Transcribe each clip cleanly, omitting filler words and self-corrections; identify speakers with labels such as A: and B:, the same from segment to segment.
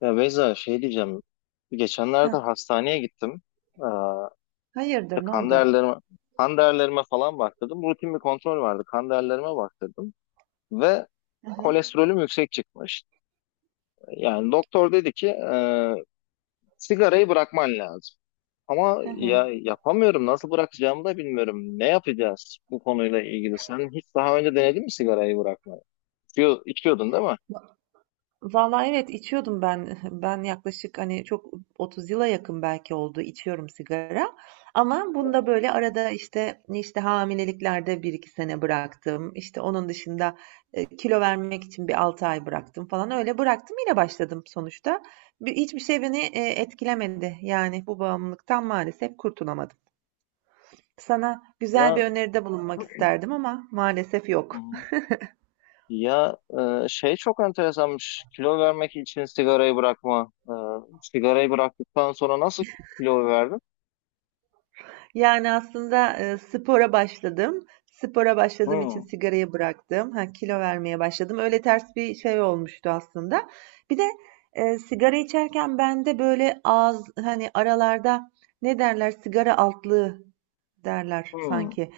A: Ya Beyza şey diyeceğim. Geçenlerde
B: Heh,
A: hastaneye gittim. Ee, işte
B: hayırdır, ne
A: kan
B: oldu?
A: değerlerime, kan değerlerime falan baktırdım. Rutin bir kontrol vardı. Kan değerlerime baktırdım. Ve
B: Hı hı.
A: kolesterolüm yüksek çıkmış. Yani doktor dedi ki sigarayı bırakman lazım. Ama
B: Hı
A: ya
B: hı.
A: yapamıyorum. Nasıl bırakacağımı da bilmiyorum. Ne yapacağız bu konuyla ilgili? Sen hiç daha önce denedin mi sigarayı bırakmayı? İçiyordun değil mi?
B: Vallahi evet içiyordum ben. Ben yaklaşık hani çok 30 yıla yakın belki oldu içiyorum sigara. Ama bunda
A: Evet.
B: böyle arada işte hamileliklerde bir iki sene bıraktım. İşte onun dışında kilo vermek için bir 6 ay bıraktım falan öyle bıraktım yine başladım sonuçta. Hiçbir şey beni etkilemedi. Yani bu bağımlılıktan maalesef kurtulamadım. Sana güzel bir
A: Ya
B: öneride bulunmak isterdim ama maalesef yok.
A: Ya, şey çok enteresanmış. Kilo vermek için sigarayı bırakma. Sigarayı bıraktıktan sonra nasıl kilo verdin?
B: Yani aslında, spora başladım. Spora başladığım için
A: Hmm,
B: sigarayı bıraktım. Ha, kilo vermeye başladım. Öyle ters bir şey olmuştu aslında. Bir de, sigara içerken bende böyle ağız, hani, aralarda ne derler, sigara altlığı derler
A: hmm,
B: sanki.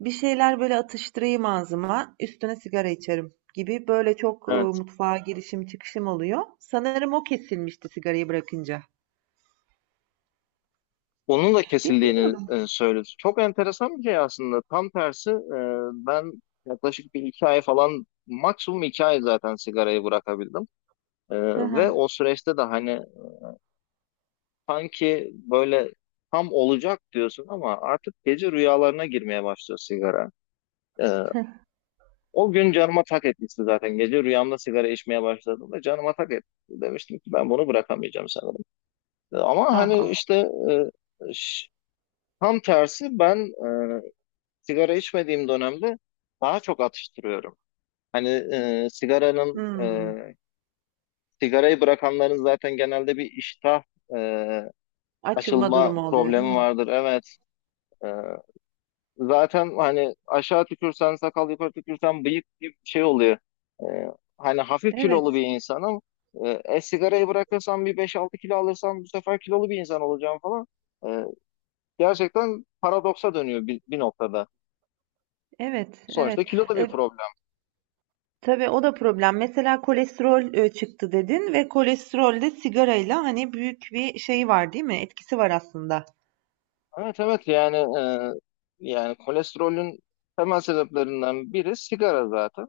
B: Bir şeyler böyle atıştırayım ağzıma, üstüne sigara içerim gibi böyle çok,
A: evet.
B: mutfağa girişim çıkışım oluyor. Sanırım o kesilmişti sigarayı bırakınca.
A: Onun da kesildiğini
B: Bilmiyorum.
A: söyledi. Çok enteresan bir şey aslında. Tam tersi ben yaklaşık bir iki ay falan maksimum iki ay zaten sigarayı bırakabildim. E,
B: Hı
A: Ve
B: hı.
A: o süreçte de hani sanki böyle tam olacak diyorsun ama artık gece rüyalarına girmeye başlıyor sigara. E, O gün canıma tak etmişti zaten. Gece rüyamda sigara içmeye başladığımda canıma tak etti. Demiştim ki ben bunu bırakamayacağım sanırım. Ama
B: Ah
A: hani
B: ah.
A: işte e, ş- tam tersi ben e, sigara içmediğim dönemde daha çok atıştırıyorum. Hani
B: Hıı.
A: sigarayı bırakanların zaten genelde bir iştah e,
B: Açılma
A: açılma
B: durumu oluyor, değil
A: problemi
B: mi?
A: vardır. Evet. e, Zaten hani aşağı tükürsen sakal yukarı tükürsen bıyık gibi bir şey oluyor. Ee, hani hafif kilolu bir
B: Evet,
A: insanım. Sigarayı bırakırsam bir beş altı kilo alırsam bu sefer kilolu bir insan olacağım falan. Ee, gerçekten paradoksa dönüyor bir noktada.
B: evet,
A: Sonuçta
B: evet.
A: kilo da bir
B: E,
A: problem.
B: tabii o da problem. Mesela kolesterol çıktı dedin ve kolesterolde sigarayla hani büyük bir şey var, değil mi? Etkisi var aslında.
A: Evet, evet yani kolesterolün temel sebeplerinden biri sigara zaten.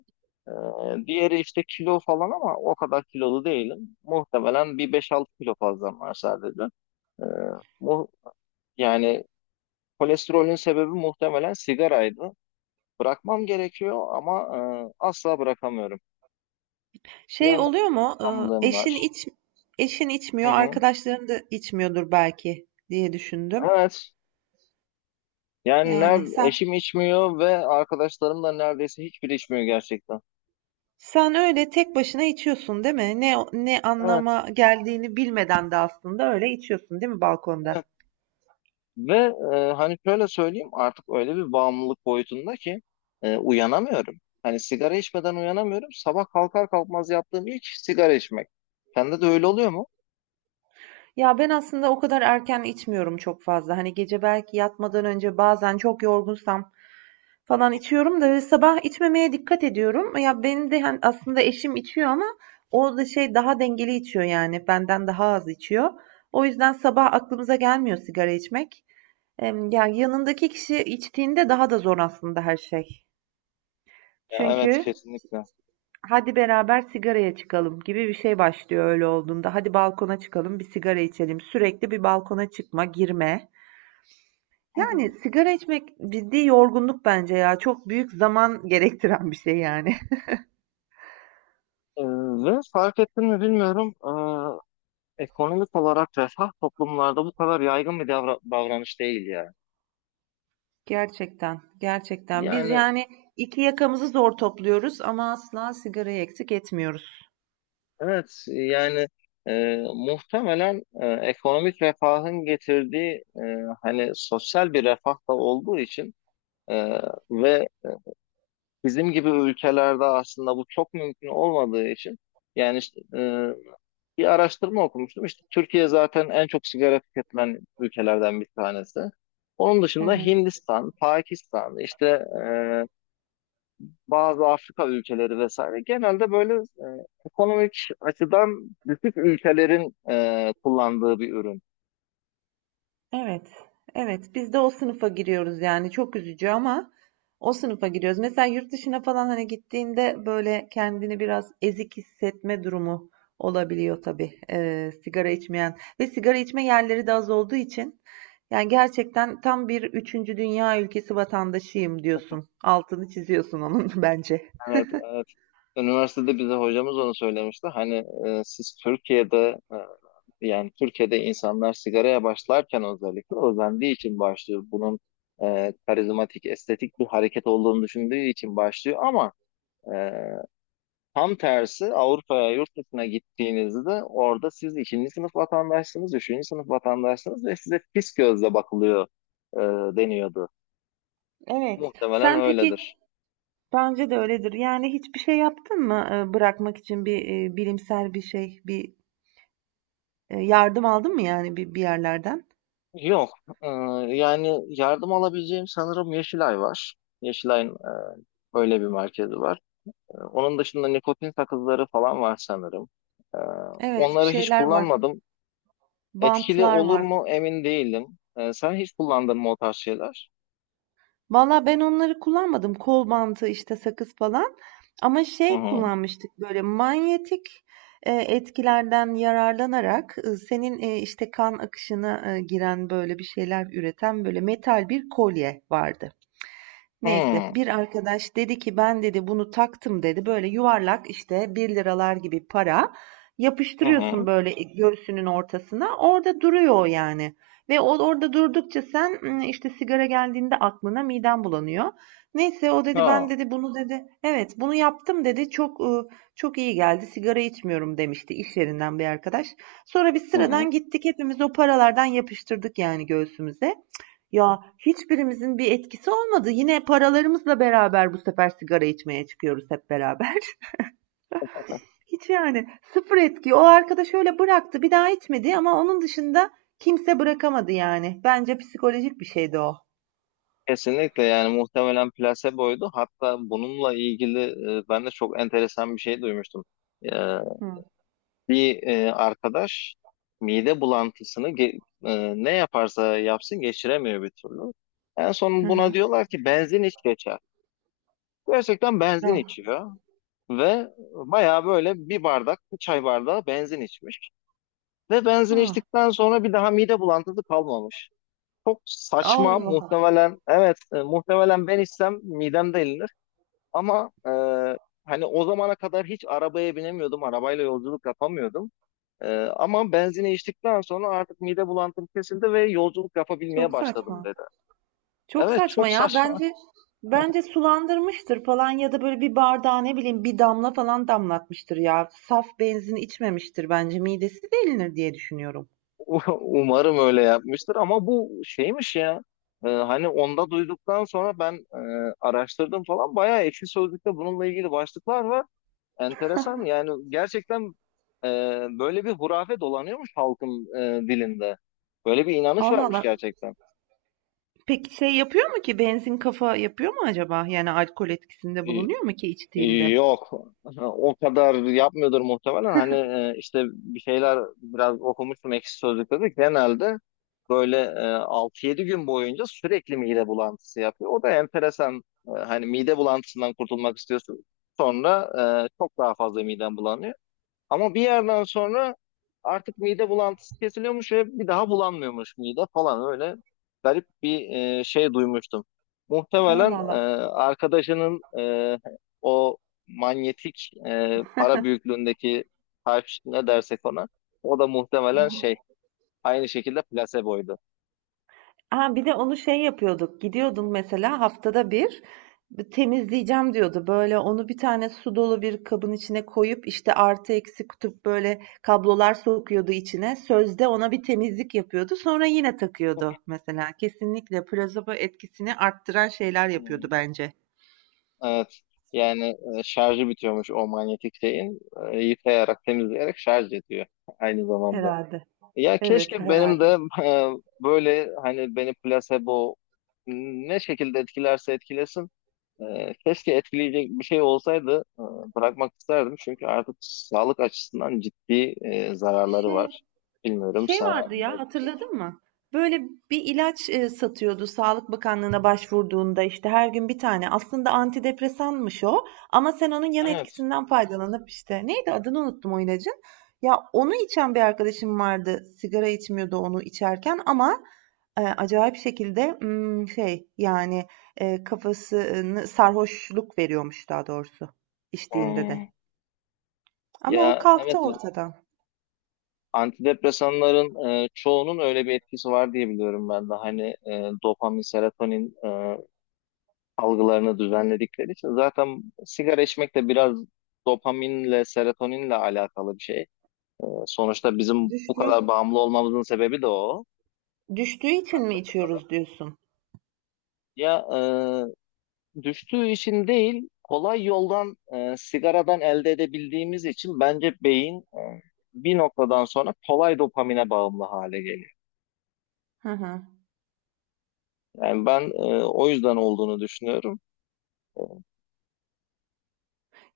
A: Diğeri işte kilo falan ama o kadar kilolu değilim. Muhtemelen bir beş altı kilo fazlam var sadece. Ee, mu- yani kolesterolün sebebi muhtemelen sigaraydı. Bırakmam gerekiyor ama asla bırakamıyorum. Bir
B: Şey
A: yandan
B: oluyor mu? E,
A: bağımlılığım
B: eşin
A: var.
B: iç Eşin
A: Hı
B: içmiyor,
A: hı.
B: arkadaşların da içmiyordur belki diye düşündüm.
A: Evet. Yani
B: Yani sen
A: eşim içmiyor ve arkadaşlarım da neredeyse hiçbiri içmiyor gerçekten.
B: sen öyle tek başına içiyorsun, değil mi? Ne
A: Evet,
B: anlama geldiğini bilmeden de aslında öyle içiyorsun, değil mi balkonda?
A: evet. Ve hani şöyle söyleyeyim artık öyle bir bağımlılık boyutunda ki uyanamıyorum. Hani sigara içmeden uyanamıyorum. Sabah kalkar kalkmaz yaptığım ilk sigara içmek. Sende de öyle oluyor mu?
B: Ya ben aslında o kadar erken içmiyorum çok fazla. Hani gece belki yatmadan önce bazen çok yorgunsam falan içiyorum da böyle sabah içmemeye dikkat ediyorum. Ya benim de hani aslında eşim içiyor ama o da şey daha dengeli içiyor yani benden daha az içiyor. O yüzden sabah aklımıza gelmiyor sigara içmek. Ya yanındaki kişi içtiğinde daha da zor aslında her şey.
A: Ya, evet,
B: Çünkü
A: kesinlikle.
B: hadi beraber sigaraya çıkalım gibi bir şey başlıyor öyle olduğunda. Hadi balkona çıkalım, bir sigara içelim. Sürekli bir balkona çıkma, girme.
A: Hı
B: Yani
A: hı.
B: sigara içmek ciddi yorgunluk bence ya. Çok büyük zaman gerektiren bir şey yani.
A: Ee, ve fark ettin mi bilmiyorum. Ekonomik olarak refah toplumlarda bu kadar yaygın bir davranış değil ya.
B: Gerçekten, gerçekten. Biz
A: Yani
B: yani iki yakamızı zor topluyoruz ama asla sigarayı eksik etmiyoruz.
A: evet yani muhtemelen ekonomik refahın getirdiği hani sosyal bir refah da olduğu için e, ve bizim gibi ülkelerde aslında bu çok mümkün olmadığı için yani işte, bir araştırma okumuştum. İşte Türkiye zaten en çok sigara tüketilen ülkelerden bir tanesi. Onun
B: Hı
A: dışında
B: hı.
A: Hindistan, Pakistan, işte e, bazı Afrika ülkeleri vesaire genelde böyle ekonomik açıdan düşük ülkelerin kullandığı bir ürün.
B: Evet, evet. Biz de o sınıfa giriyoruz yani çok üzücü ama o sınıfa giriyoruz. Mesela yurt dışına falan hani gittiğinde böyle kendini biraz ezik hissetme durumu olabiliyor tabii. Sigara içmeyen ve sigara içme yerleri de az olduğu için yani gerçekten tam bir üçüncü dünya ülkesi vatandaşıyım diyorsun. Altını çiziyorsun onun bence.
A: Evet, evet. Üniversitede bize hocamız onu söylemişti. Hani e, siz Türkiye'de e, yani Türkiye'de insanlar sigaraya başlarken özellikle özendiği için başlıyor. Bunun karizmatik, estetik bir hareket olduğunu düşündüğü için başlıyor. Ama e, tam tersi Avrupa'ya, yurt dışına gittiğinizde orada siz ikinci sınıf vatandaşsınız, üçüncü sınıf vatandaşsınız ve size pis gözle bakılıyor e, deniyordu.
B: Evet.
A: Muhtemelen
B: Sen peki
A: öyledir.
B: bence de öyledir. Yani hiçbir şey yaptın mı bırakmak için bir bilimsel bir şey, yardım aldın mı yani bir yerlerden?
A: Yok, e, yani yardım alabileceğim sanırım Yeşilay var. Yeşilay'ın öyle bir merkezi var. Onun dışında nikotin sakızları falan var sanırım. Ee,
B: Evet, bir
A: onları hiç
B: şeyler var.
A: kullanmadım. Etkili
B: Bantlar
A: olur
B: var.
A: mu emin değilim. Sen hiç kullandın mı o tarz şeyler?
B: Valla ben onları kullanmadım. Kol bantı işte sakız falan. Ama
A: Hı
B: şey
A: hı.
B: kullanmıştık böyle manyetik etkilerden yararlanarak senin işte kan akışına giren böyle bir şeyler üreten böyle metal bir kolye vardı. Neyse
A: Hı
B: bir arkadaş dedi ki ben dedi bunu taktım dedi. Böyle yuvarlak işte bir liralar gibi para
A: hı. Hı.
B: yapıştırıyorsun böyle göğsünün ortasına. Orada duruyor o yani. Ve o orada durdukça sen işte sigara geldiğinde aklına miden bulanıyor. Neyse o dedi ben
A: Ha.
B: dedi bunu dedi evet bunu yaptım dedi çok çok iyi geldi sigara içmiyorum demişti iş yerinden bir arkadaş. Sonra biz
A: Hı hı.
B: sıradan gittik hepimiz o paralardan yapıştırdık yani göğsümüze. Ya hiçbirimizin bir etkisi olmadı. Yine paralarımızla beraber bu sefer sigara içmeye çıkıyoruz hep beraber. Hiç yani sıfır etki. O arkadaş öyle bıraktı, bir daha içmedi ama onun dışında kimse bırakamadı yani. Bence psikolojik bir şeydi o.
A: Kesinlikle yani muhtemelen plaseboydu. Hatta bununla ilgili ben de çok enteresan bir şey duymuştum. Ee,
B: Hı.
A: bir arkadaş mide bulantısını ne yaparsa yapsın geçiremiyor bir türlü. En son
B: Hı
A: buna
B: hı.
A: diyorlar ki benzin iç geçer. Gerçekten benzin
B: Ah.
A: içiyor ve bayağı böyle bir bardak, bir çay bardağı benzin içmiş. Ve benzin
B: Ah.
A: içtikten sonra bir daha mide bulantısı kalmamış. Çok saçma
B: Allah.
A: muhtemelen, evet muhtemelen ben içsem midem delinir. Ama hani o zamana kadar hiç arabaya binemiyordum, arabayla yolculuk yapamıyordum. E, ama benzini içtikten sonra artık mide bulantım kesildi ve yolculuk yapabilmeye
B: Çok
A: başladım
B: saçma.
A: dedi.
B: Çok
A: Evet,
B: saçma
A: çok
B: ya.
A: saçma.
B: Bence sulandırmıştır falan ya da böyle bir bardağa ne bileyim bir damla falan damlatmıştır ya. Saf benzin içmemiştir bence. Midesi delinir diye düşünüyorum.
A: Umarım öyle yapmıştır ama bu şeymiş ya. Hani onda duyduktan sonra ben araştırdım falan. Bayağı Ekşi Sözlük'te bununla ilgili başlıklar var. Enteresan yani gerçekten e, böyle bir hurafe dolanıyormuş halkın dilinde. Böyle bir inanış
B: Allah
A: varmış
B: Allah.
A: gerçekten.
B: Peki şey yapıyor mu ki benzin kafa yapıyor mu acaba? Yani alkol etkisinde
A: E,
B: bulunuyor mu ki
A: e,
B: içtiğinde?
A: yok o kadar yapmıyordur muhtemelen. Hani işte bir şeyler biraz okumuştum Ekşi Sözlük'te de genelde böyle 6-7 gün boyunca sürekli mide bulantısı yapıyor. O da enteresan. Hani mide bulantısından kurtulmak istiyorsun. Sonra çok daha fazla miden bulanıyor. Ama bir yerden sonra artık mide bulantısı kesiliyormuş ve bir daha bulanmıyormuş mide falan öyle garip bir şey duymuştum.
B: Allah
A: Muhtemelen
B: Allah.
A: arkadaşının o manyetik para büyüklüğündeki taş ne dersek ona o da muhtemelen şey aynı şekilde plaseboydu.
B: Aa, bir de onu şey yapıyorduk. Gidiyordun mesela haftada bir temizleyeceğim diyordu. Böyle onu bir tane su dolu bir kabın içine koyup işte artı eksi kutup böyle kablolar sokuyordu içine. Sözde ona bir temizlik yapıyordu. Sonra yine takıyordu mesela. Kesinlikle plasebo etkisini arttıran şeyler
A: Hmm.
B: yapıyordu bence.
A: Evet. Yani şarjı bitiyormuş o manyetik şeyin. Yıkayarak, temizleyerek şarj ediyor aynı zamanda.
B: Herhalde.
A: Ya
B: Evet,
A: keşke benim
B: herhalde.
A: de böyle hani beni plasebo ne şekilde etkilerse etkilesin. Keşke etkileyecek bir şey olsaydı bırakmak isterdim. Çünkü artık sağlık açısından ciddi zararları
B: Şey
A: var. Bilmiyorum
B: Şey
A: sana
B: vardı ya
A: ne-
B: hatırladın mı? Böyle bir ilaç satıyordu Sağlık Bakanlığı'na başvurduğunda işte her gün bir tane. Aslında antidepresanmış o ama sen onun yan
A: Evet.
B: etkisinden faydalanıp işte neydi adını unuttum o ilacın. Ya onu içen bir arkadaşım vardı. Sigara içmiyordu onu içerken ama acayip şekilde kafasını sarhoşluk veriyormuş daha doğrusu içtiğinde de.
A: Hmm.
B: Ama o
A: Ya,
B: kalktı
A: evet.
B: ortadan.
A: Antidepresanların çoğunun öyle bir etkisi var diye biliyorum ben de. Hani dopamin, serotonin algılarını düzenledikleri için. Zaten sigara içmek de biraz dopaminle, serotoninle alakalı bir şey. Sonuçta bizim bu
B: Düştüğü,
A: kadar bağımlı olmamızın sebebi de o.
B: düştüğü için mi
A: Antidepresanlar.
B: içiyoruz diyorsun?
A: Ya düştüğü için değil, kolay yoldan sigaradan elde edebildiğimiz için bence beyin bir noktadan sonra kolay dopamine bağımlı hale geliyor.
B: Hı hı.
A: Yani ben o yüzden olduğunu düşünüyorum. E,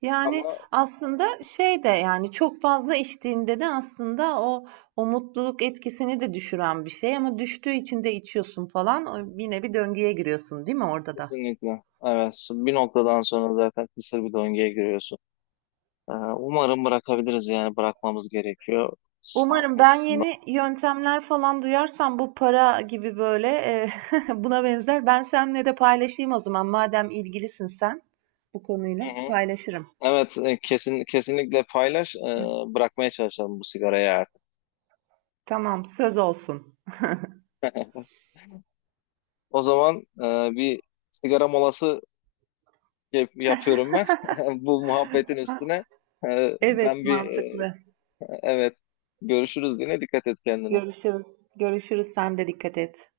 B: Yani,
A: Ama
B: aslında şey de, yani, çok fazla içtiğinde de aslında o mutluluk etkisini de düşüren bir şey ama düştüğü için de içiyorsun falan. O yine bir döngüye giriyorsun, değil mi orada da?
A: kesinlikle evet bir noktadan sonra zaten kısır bir döngüye giriyorsun. Umarım bırakabiliriz yani bırakmamız gerekiyor sağlık
B: Umarım ben
A: açısından.
B: yeni yöntemler falan duyarsam bu para gibi böyle, buna benzer ben seninle de paylaşayım o zaman madem ilgilisin sen bu
A: Hı
B: konuyla
A: hı.
B: paylaşırım.
A: Evet, kesin kesinlikle paylaş. Bırakmaya çalışalım bu sigarayı artık.
B: Tamam, söz olsun.
A: O zaman bir sigara molası yapıyorum ben bu muhabbetin üstüne. E, ben
B: Evet,
A: bir e,
B: mantıklı.
A: evet, görüşürüz yine, dikkat et kendine.
B: Görüşürüz. Görüşürüz. Sen de dikkat et.